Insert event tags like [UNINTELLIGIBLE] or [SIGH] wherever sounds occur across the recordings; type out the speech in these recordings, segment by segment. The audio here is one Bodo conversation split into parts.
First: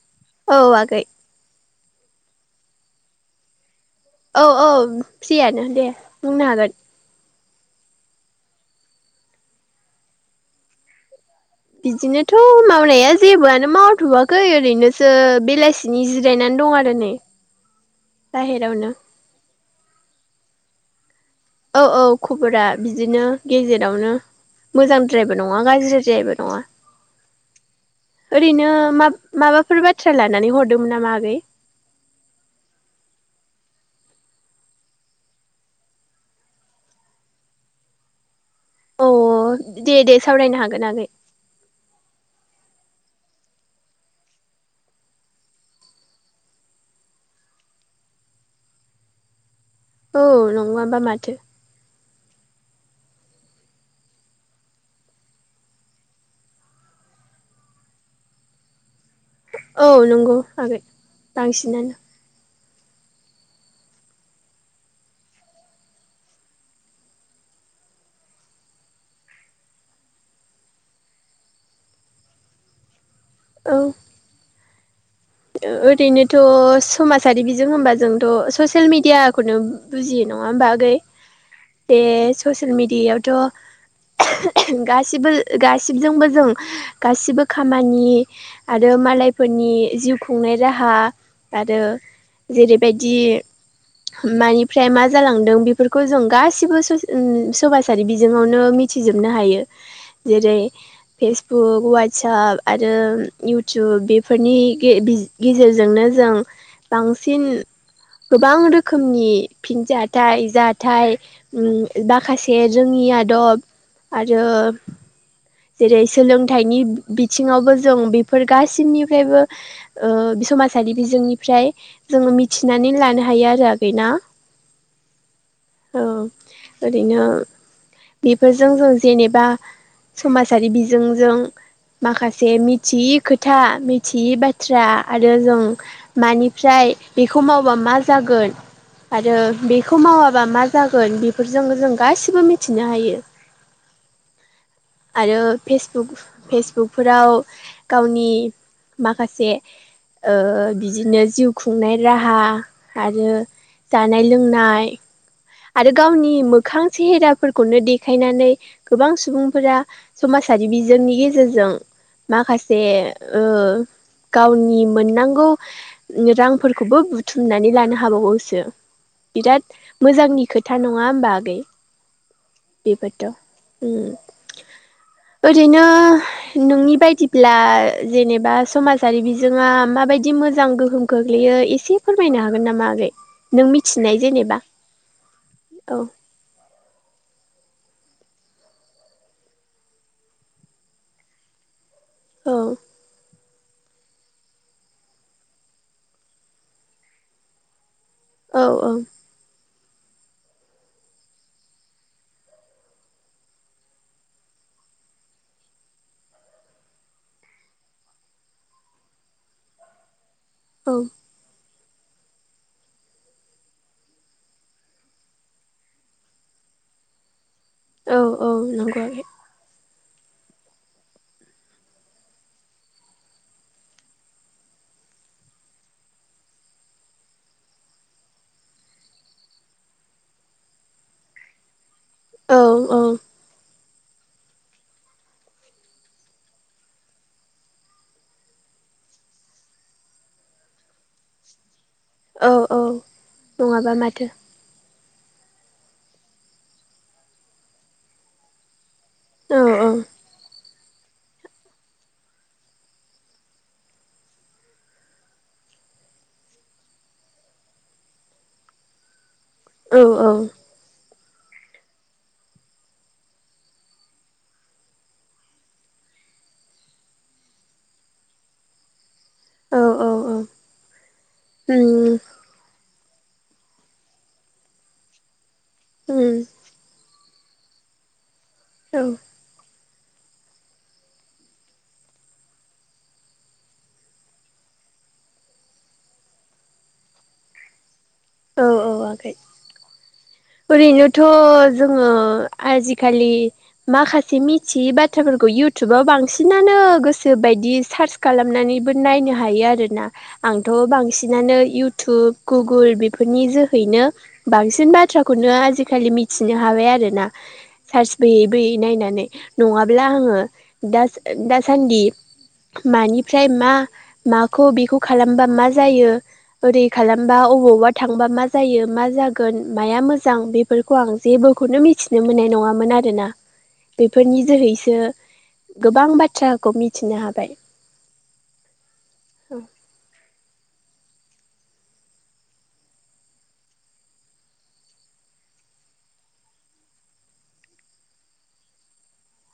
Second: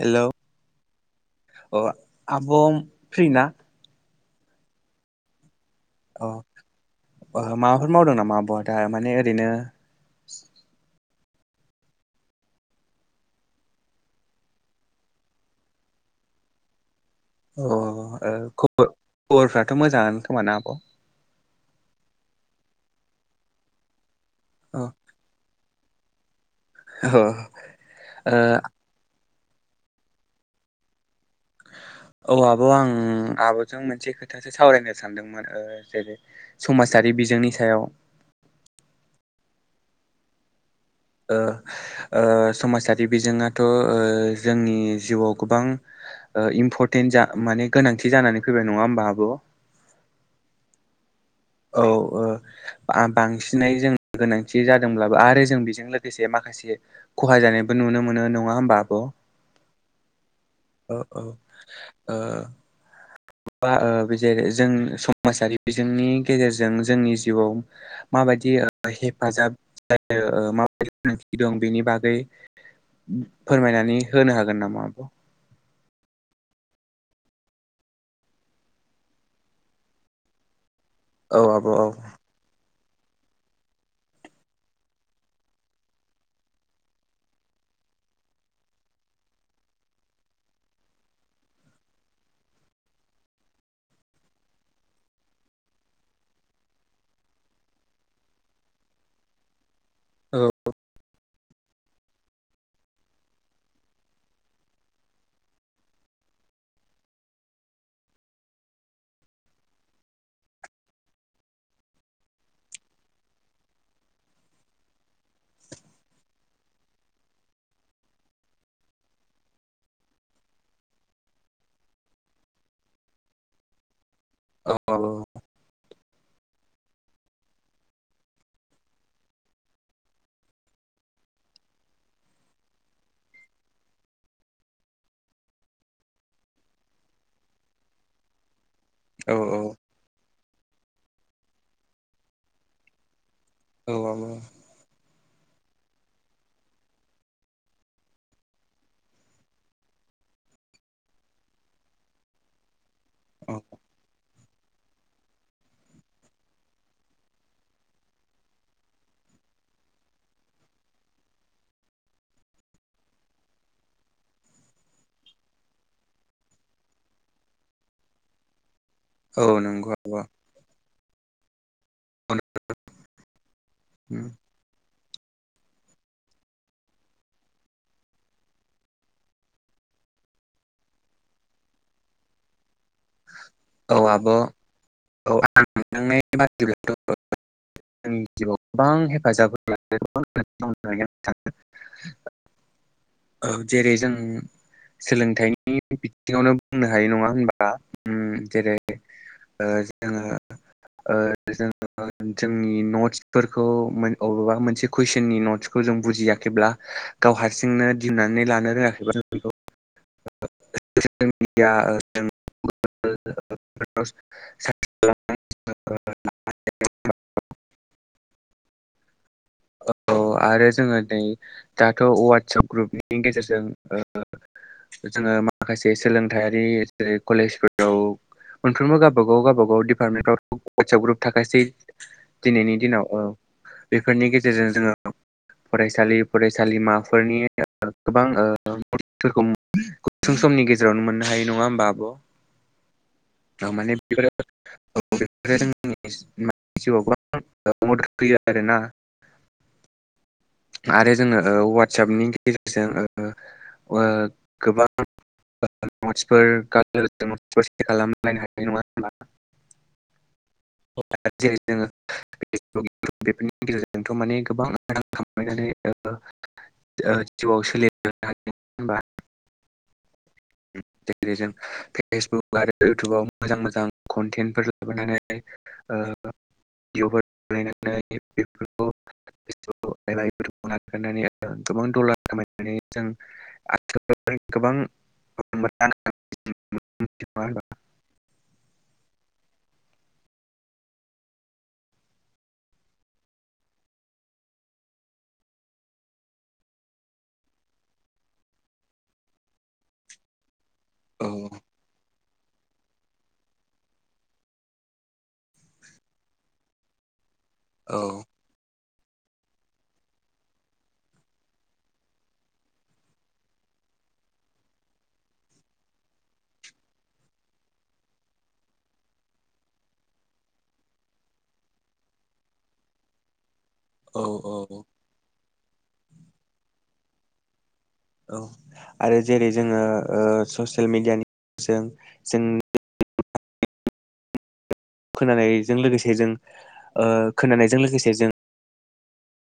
हेल' औ आगै अ आबं फ्रिना औ औ फ्रियानो दे बुंनो हागोन ओह माबाफोर मावदों नामा आब'आ दा माने ओरैनो बिदिनोथ' मावनाया जेबोआनो मावथआखै ओरैनोसो बेलासिनि जिरायनानै दं आरो नै अ ओ बाहेरावनो खबर-खबरफ्राथ' मोजाङानो खोमाना आब'? औ औ खबरा बिदिनो गेजेरावनो मोजांद्रायबो नङा नङा [UNINTELLIGIBLE] नङा अ ओ ओरैनो मा माबाफोर बाथ्रा लानानै हरदोंमोन नामा आगै? [UNINTELLIGIBLE] औ आब' आं आब'जों मोनसे खोथासो सावरायनो सानदोंमोन ओ जेरै समाजारि बिजोंनि सायाव अ अ दे दे सावरायनो हा ओ ओ समाजा बे बिजोङाथ' ओ जोंनि जिउआव गोबां ओ इम्फरटेन जा माने गोनांथि जानानै फैबाय नङा होमब आब' औ नङाबा माथो अ ओ आ बांसिनै जों गोनांथि जादोंब्लाबो आरो जों बेजों लोगोसे माखासे खहा जानायबो नुनो मोनो नङा होमबा आब' औ नंगौ आगै औ बांसिनानो ओ बा ओ बेजेरै जों समाजारि बिजोंनि गेजेरजों जोंनि जिउआव माबायदि हेफाजाब जायो माबायदि गोनांथि दं बेनि बागै औ फोरमायनानै होनो हागोन नामा आब' ओरैनोथ' समाजारि बिजों होमबा जोंथ' ससियेल मिडियाखौनो बुजियो नङा होमबा आगै? औ आब' औ बे ससियेल मिडियायावथ' गासिबो गासिजोंबो जों गासिबो खामानि आरो मालायफोरनि जिउ खुंनाय राहा आरो जेरैबायदि मानिफ्राय मा जालांदों बेफोरखौ जों गासिबो ससे समाजारि बिजोङावनो मिथि मिथिजोबनो हायो औ जेरै फेसबुक ववाट्साप आरो इउटुब बेफोरनि गे बि गेजेरजोंनो जों बांसिन गोबां रोखोमनि फिनजाथाइ जाथाइ उम माखासे जोंनि नि आदब आरो जेरै सोलोंथाइनि बिथिङावबो जों बेफोर गासिनिफ्रायबो ओ समाजारि बिजोंनिफ्राय जोङो मिथिनानै लानो हायो आरो आगैना? औ आब'। ओरैनो बेफोरजों जों जेनेबा समाजारि बिजोंजों माखासे मिथियि खोथा मिथियि बाथ्रा आरो जों मानिफ्राय बेखौ मावबा मा जागोन आरो औ बेखौ मावाबा मा जागोन बेफोरजों जों गासिबो मिथिनो हायो। औ आब'। आरो फेसबुक फेसबुकफोराव गावनि माखासे ओ बिदिनो जिउ खुंनाय राहा आरो औ जानाय लोंनाय आरो गावनि मोखां सेहेराफोरखौनो देखायनानै गोबां सुबुंफोरा समाज सारि बिजोंनि गेजेरजों माखासे ओ गावनि मोननांगौ रांफोरखौबो बुथुमनानै लानो हाबावोसो। औ बिराद नंगौ। आब' मोजांनि खोथा नङा होमबा आगै बेबोथ' होम। उम ओरैनो नोंनि बायदिब्ला जेनेबा समाजारि बिजोङा मा? माबायदि मोजां गोहोम खोख्लैयो एसे फोरमायनो हागोन नामा आगै नों औ मिथिनाय आब' जेनेबा? औ आं औ [UNINTELLIGIBLE] ब्लाथ' जोंनि जिउआव गोबां हेफाजाब [UNINTELLIGIBLE] औ। औ जेरै जों सोलोंथाइनि बिथिङावनो बुंनो हायो नङा होनबा? ओम औ जेरै औ ओ जोङो ओ जों जोंनि नट्सफोरखौ अबेबा मोनसे कुइसननि नटसखौ जों बुजियाखैब्ला गाव हारसिंनो दिहुन्नानै लानो रोङाखैबा जों बेखौ औ [UNINTELLIGIBLE] [UNINTELLIGIBLE] औ औ नंगौ आगै। औ आरो जोङो नै दाथ' ववाटसाप ग्रुपनि गेजेरजों ओ जोङो माखासे सोलोंथायारि जेरै कलेजफोराव मोनफ्रोमबो गाबागाव गाबागाव दिपार्टमेन्टफ्राव ववाटसाप ग्रुप थाखासै। दिनैनि दिनाव औ बेफोरनि गेजेरजों जोङो फरायसालि फरायसालिमाफोरनि गोबां ओ मदफोरखौ गुसुं समनि गेजेरावनो मोननो हायो नङा होमबा औ औ आब' नङाबा माने माथो बेफोरो औ [UNINTELLIGIBLE] जिउआव गोबां मदद होयो आरोना। औ औ। आरो जोङो ओ वाटसापनि गेजेरजों ओ ओ गोबां नटसफोर [UNINTELLIGIBLE] सेर खालामलायनो हानाय नङा होनबा? औ- औ। जेरै जोङो [UNINTELLIGIBLE] बेफोरनि गेजेरजोंथ' माने गोबां। खांनानै ओ जिउआव सोलि हागोन होनबा। औ औ टेलिभिजन उम फेसबुक आरो। इउटुबाव मोजां मोजां कन्टेन्टफोर लाबोनानै ओ उम भिडिअफोर। [UNINTELLIGIBLE] [UNINTELLIGIBLE] औ। [UNINTELLIGIBLE] [UNINTELLIGIBLE] नागारनानै गोबां दलार खामायनानै जों। [UNINTELLIGIBLE] गोबां [UNINTELLIGIBLE] ओ-ओ आगै। [UNINTELLIGIBLE] [UNINTELLIGIBLE] ओरैनोथ' जोङो आजिखालि माखासे मिथियै बाथ्राफोरखौ। इउटुबाव बांसिनानो गोसो बायदि सार्च खालामनानैबो नायनो हायो। आरोना आंथ' बांसिनानो इउटुब गुगोल बे। फोरनि जोहैनो बांसिन बाथ्राखौनो आजिखालि मिथिनो हाबाय आरो ना। औ सार्ज बोयै बोयै नायना। नङाब्ला आङो दा दासान्दि। मानिफ्राय मा माखौ बेखौ खालामबा मा जायो ओरै खालामबा अबावबा। थांबा मा जायो मा जागोन माया मोजां बेफोरखौ आं जेबोखौनो मिथिनो मोननाय नङामोन आं। आरोना औ बेफोरनि औ औ जोहैसो गोबां बाथ्राखौ मिथिनो हाबाय। औ आरो जेरै जोङो ओ ससे। मिडियानि जों जोंनि। खोनानायजों लोगोसे जों ओ खोनानायजों लोगोसे जों।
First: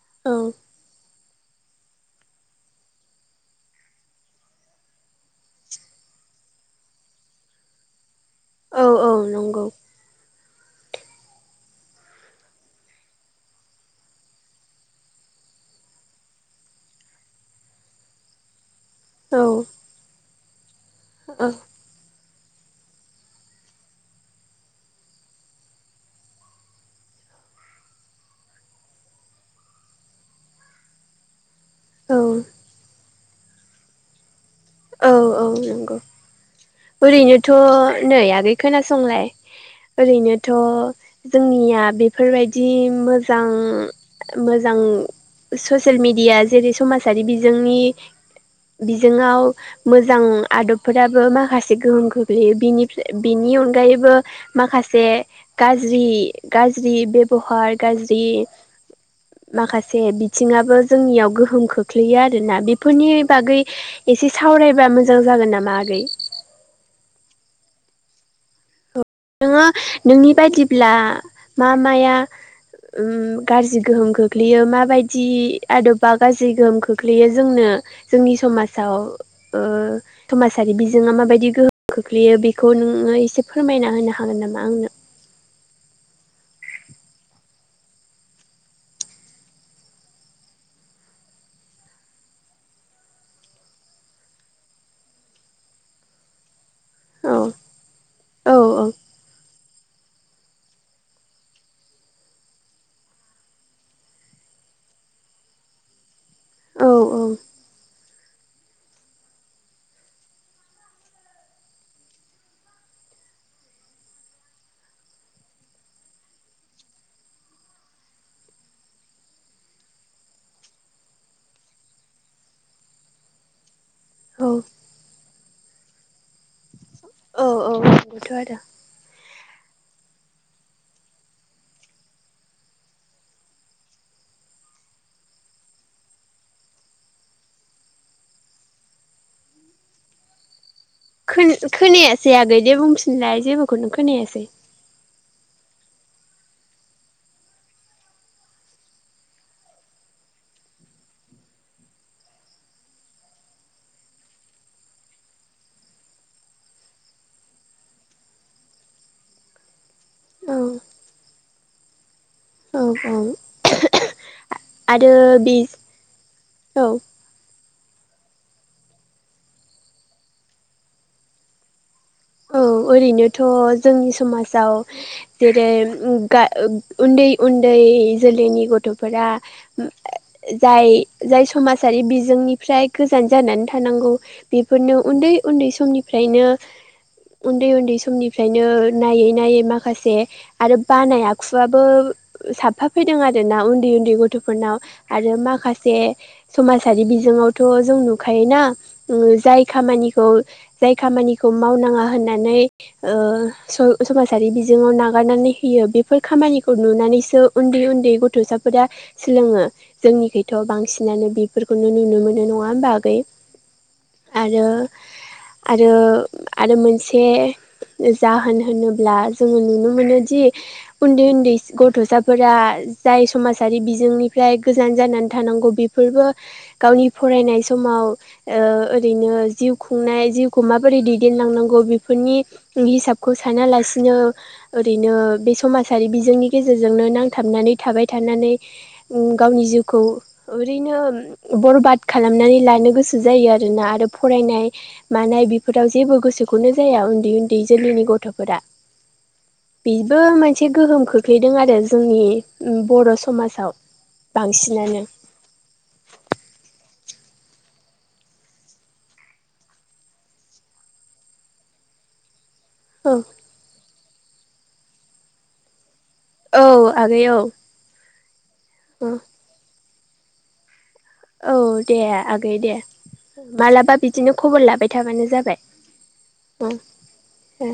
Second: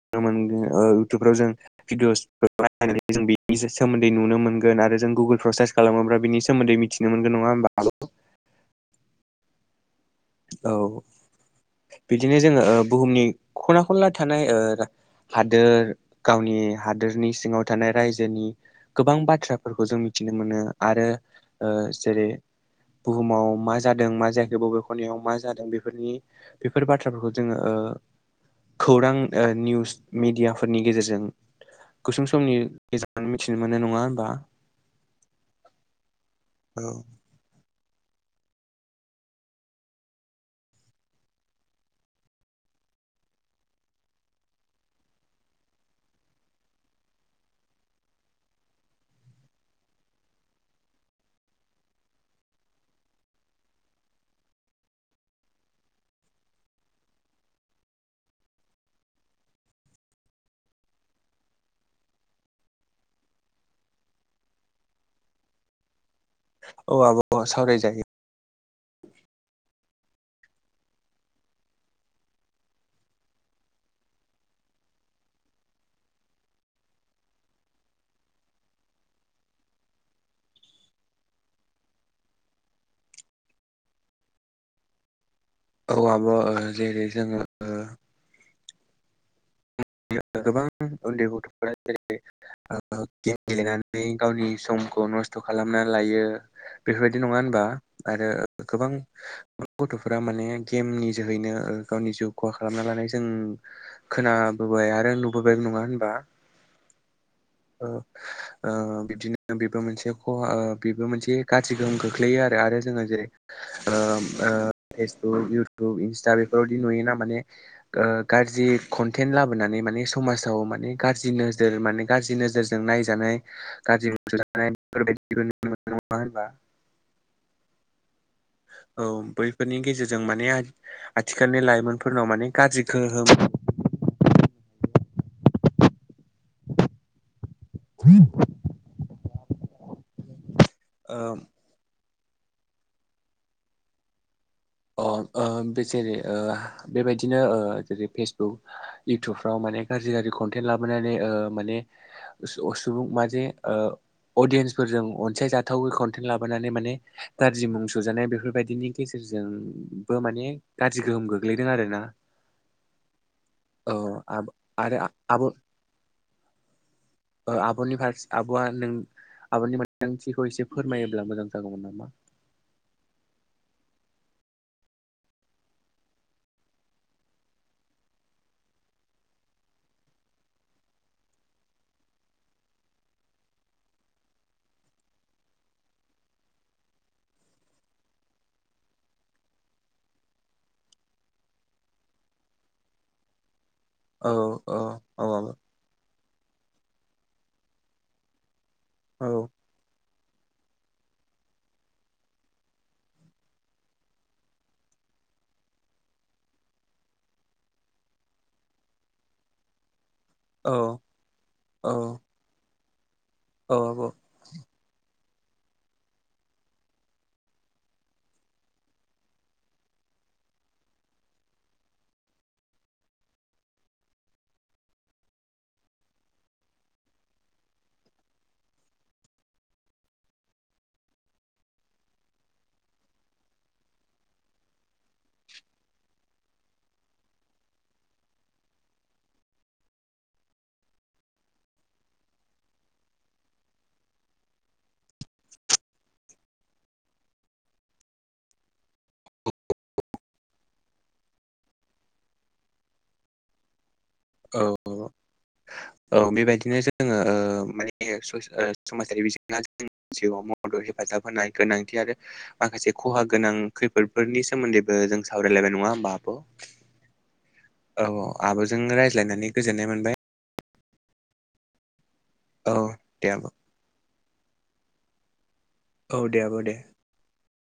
नुनो औ मोनगोन ओ इउटुबफ्राव जों। भिडअस बायनानै जों बिनि सोमोन्दै नुनो मोनगोन आरो जों गुगोलफ्राव सार्च खालामोब्ला बिनि सोमो। दै मिथिनो मोनगोन नङाहोमबाा आब'। औ -औ नंगौ। औ बिदिनो जोङो ओ बुहुमनि खना खनला थानाय ओ। हादोर गावनि हादोरनि सिङाव थानाय रायजोनि। गोबां औ बाथ्राफोरखौ जों मिथिनो मोनो आरो औ ओ जेरै। बुहुमाव मा जादों मा जायाखै बबे। खनाय मा जादों बेफोरनि बेफोर बाथ्राफोरखौ जोङो ओ। खौरां ओ निउस मिडियाफोरनि गेजेरजों। गुसुं समनि गेजेराव मिथिनो मोननाय नङा होमबा। औ- औ नंगौ ओरैनोथ' नै आगै खोनासंलाय। ओरैनोथ' जोंनिया बेफोरबायदि मोजां। मोजां ससियेल मेडिया जेरै समाजारि बिजोंनि। बिजोंआव मोजां आदबफोराबो माखासे गोहोम खख्लैयो बिनिफ्राय बिनि अनगायैबो माखासे गाज्रि गाज्रि बेबहार गाज्रि माखासे बिथिङाबो जोंनियाव गोहोम खोख्लैयो आरो ना बेफोरनि बागै एसे सावरायबा मोजां जागोन नामा आगै औ आब सावराय जायो नोङो नोंनि बायदिब्ला मा माया उम गाज्रि गोहोम खोख्लैयो माबायदि आदबा गाज्रि गोहोम खोख्लैयो जोंनो जोंनि समाजाव ओ समाजारि बिजोङा माबायदि गोहोम खोख्लैयो बेखौ नोङो एसे फोरमायना होनो हागोन नामा आंनो औ आब जेरै जोङो ओ गोबां उन्दै गथफोरा जेरै गेम गेलेनानै गावनि सम खौ नस्थ खालामना लायो बेफोरबायदि औ नङा होनबा आरो औ गोबां गथफोरा माने गेमनि जोहैनो गावनि जिउ खहा खालामना लानाय जों खोना बोबाय आरो नुबोबाय नङा होनबा! [UNINTELLIGIBLE] ओ बिदिनो बेबो मोनसे खहा ओ बेबो मोनसे गाज्रि गोहोम खोख्लैयो आरो जोङो जेरै ओ ओ फेसबुक इउटुब इन्स्टा बेफोरबायदि नुयोना माने ओ गारजि खन थेन लाबोनानै माने समाजाव माने गारजि नोजोर माने गारजि नोजोरजों नायजानाय गार्जि औ [UNINTELLIGIBLE] नङा होनबा! औ औ नंगौथ' आरो औ बै फोरनि गेजेरजों माने आथिखालनि लाइमोनफोरनाव माने गाज्रि गोहोम [UNINTELLIGIBLE] खोन खोनायासै आगै दे बुंफिनलाय जेबोखौनो खोनायासै अ ओ बे जेरै ओ बेबायदिनो ओ जेरै फेसबुक इयउटुबफ्राव माने गा गाज्रि गाज्रि कनथेन्ट लाबोनानै ओ माने सुबुं मा जे ओ अदियेन्सफोरजों अनसायजाथावै कनटेन्ट लाबोनानै माने गारजि मुं सुजानाय बेफोरबायदिनि गेजेरजों जोंबो माने औ गाज्रि गोहोम गोग्लैदों आरो ना। औ औ अ आब' आरो बिस औ आबनि फारसे आबआ नों आबनि मोनदांथिखौ एसे फोरमायोब्ला मोजां जागौमोन नामा! [INAUDIBLE] औ ओरैनोथ जोंनि समाजाव जेरै उम गा उन्दै उन्दै जोलैनि गथफोरा जाय जाय समाजारि बिजोंनिफ्राय गोजान जानानै थानांगौ बेफोरनो उन्दै उन्दै समनिफ्रायनो उन्दै उन्दै समनिफ्रायनो नायै नायै माखासे आरो बानाय आखुआबो साबफा फैदों आरो ना उन्दै उन्दै औ गथफोरनाव औ औ आरो माखासे समाजारि बिजोङावथ' जों नुखायोना उम औ जाय खामानि खौ जाय खामानिखौ मावनाङा होननानै ओ स-समाजारि बिजोङाव नागारनानै होयो बेफोर खामानिखौ नुना नैसो उन्दै उन्दै गथसाफोरा सोलोङो जोंनिखैथ' औ बांसिनानो औ बेफोरखौनो नुनो मोनो नङा होमबा आगै औ आब' आरो आरो आरो मोनसे से जाहोन होनोब्ला जोङो नुनो मोनोदि उन्दै उन्दै गथ' साफोरा जाय समाजारि बिजोंनिफ्राय गोजान जानानै थानांगौ बेफोरबो गावनि फरायनाय समाव ओ ओरैनो जिउ खुंनाय जिउखौ माबोरै दैदेनलांनांगौ फोरनि हिसाबखौ सानालासिनो ओरैनो बे समाजारि बिजोंनि गेजेरजोंनो नांथाबनानै थाबाय थानानै गावनि जिउखौ ओरैनो बरबाद खालामनानै लानो गोसो जायो आरोना आरो फरायनाय मानाय बेफोराव जेबो गोसोखौनो जाया उन्दै उन्दै जोलैनि गथ'फोरा। बेबो मोनसे गोहोम खोख्लैदों आरो जोंनि बर' समाजाव। औ बांसिनानो औ बेबायदिनो जोङो ओ माने समाजारि बिजोंआ जोंनि जिउआव मदद हेफाजाब होनाय गोनांथि आरो माखासे औ ख'हा गोनां खैफोदफोरनि सोमोन्दैबो जों सावरायलायबाय नङा होमबा! आब' औ आगै औ। औ औ आब'जोंनो रायज्लायनानै गोजोननाय मोनबाय। औ दे आगै औ दे दे आब' मालाबा बिदिनो खबर लाबाय थाबानो जाबाय। औ दे आब' दे। ए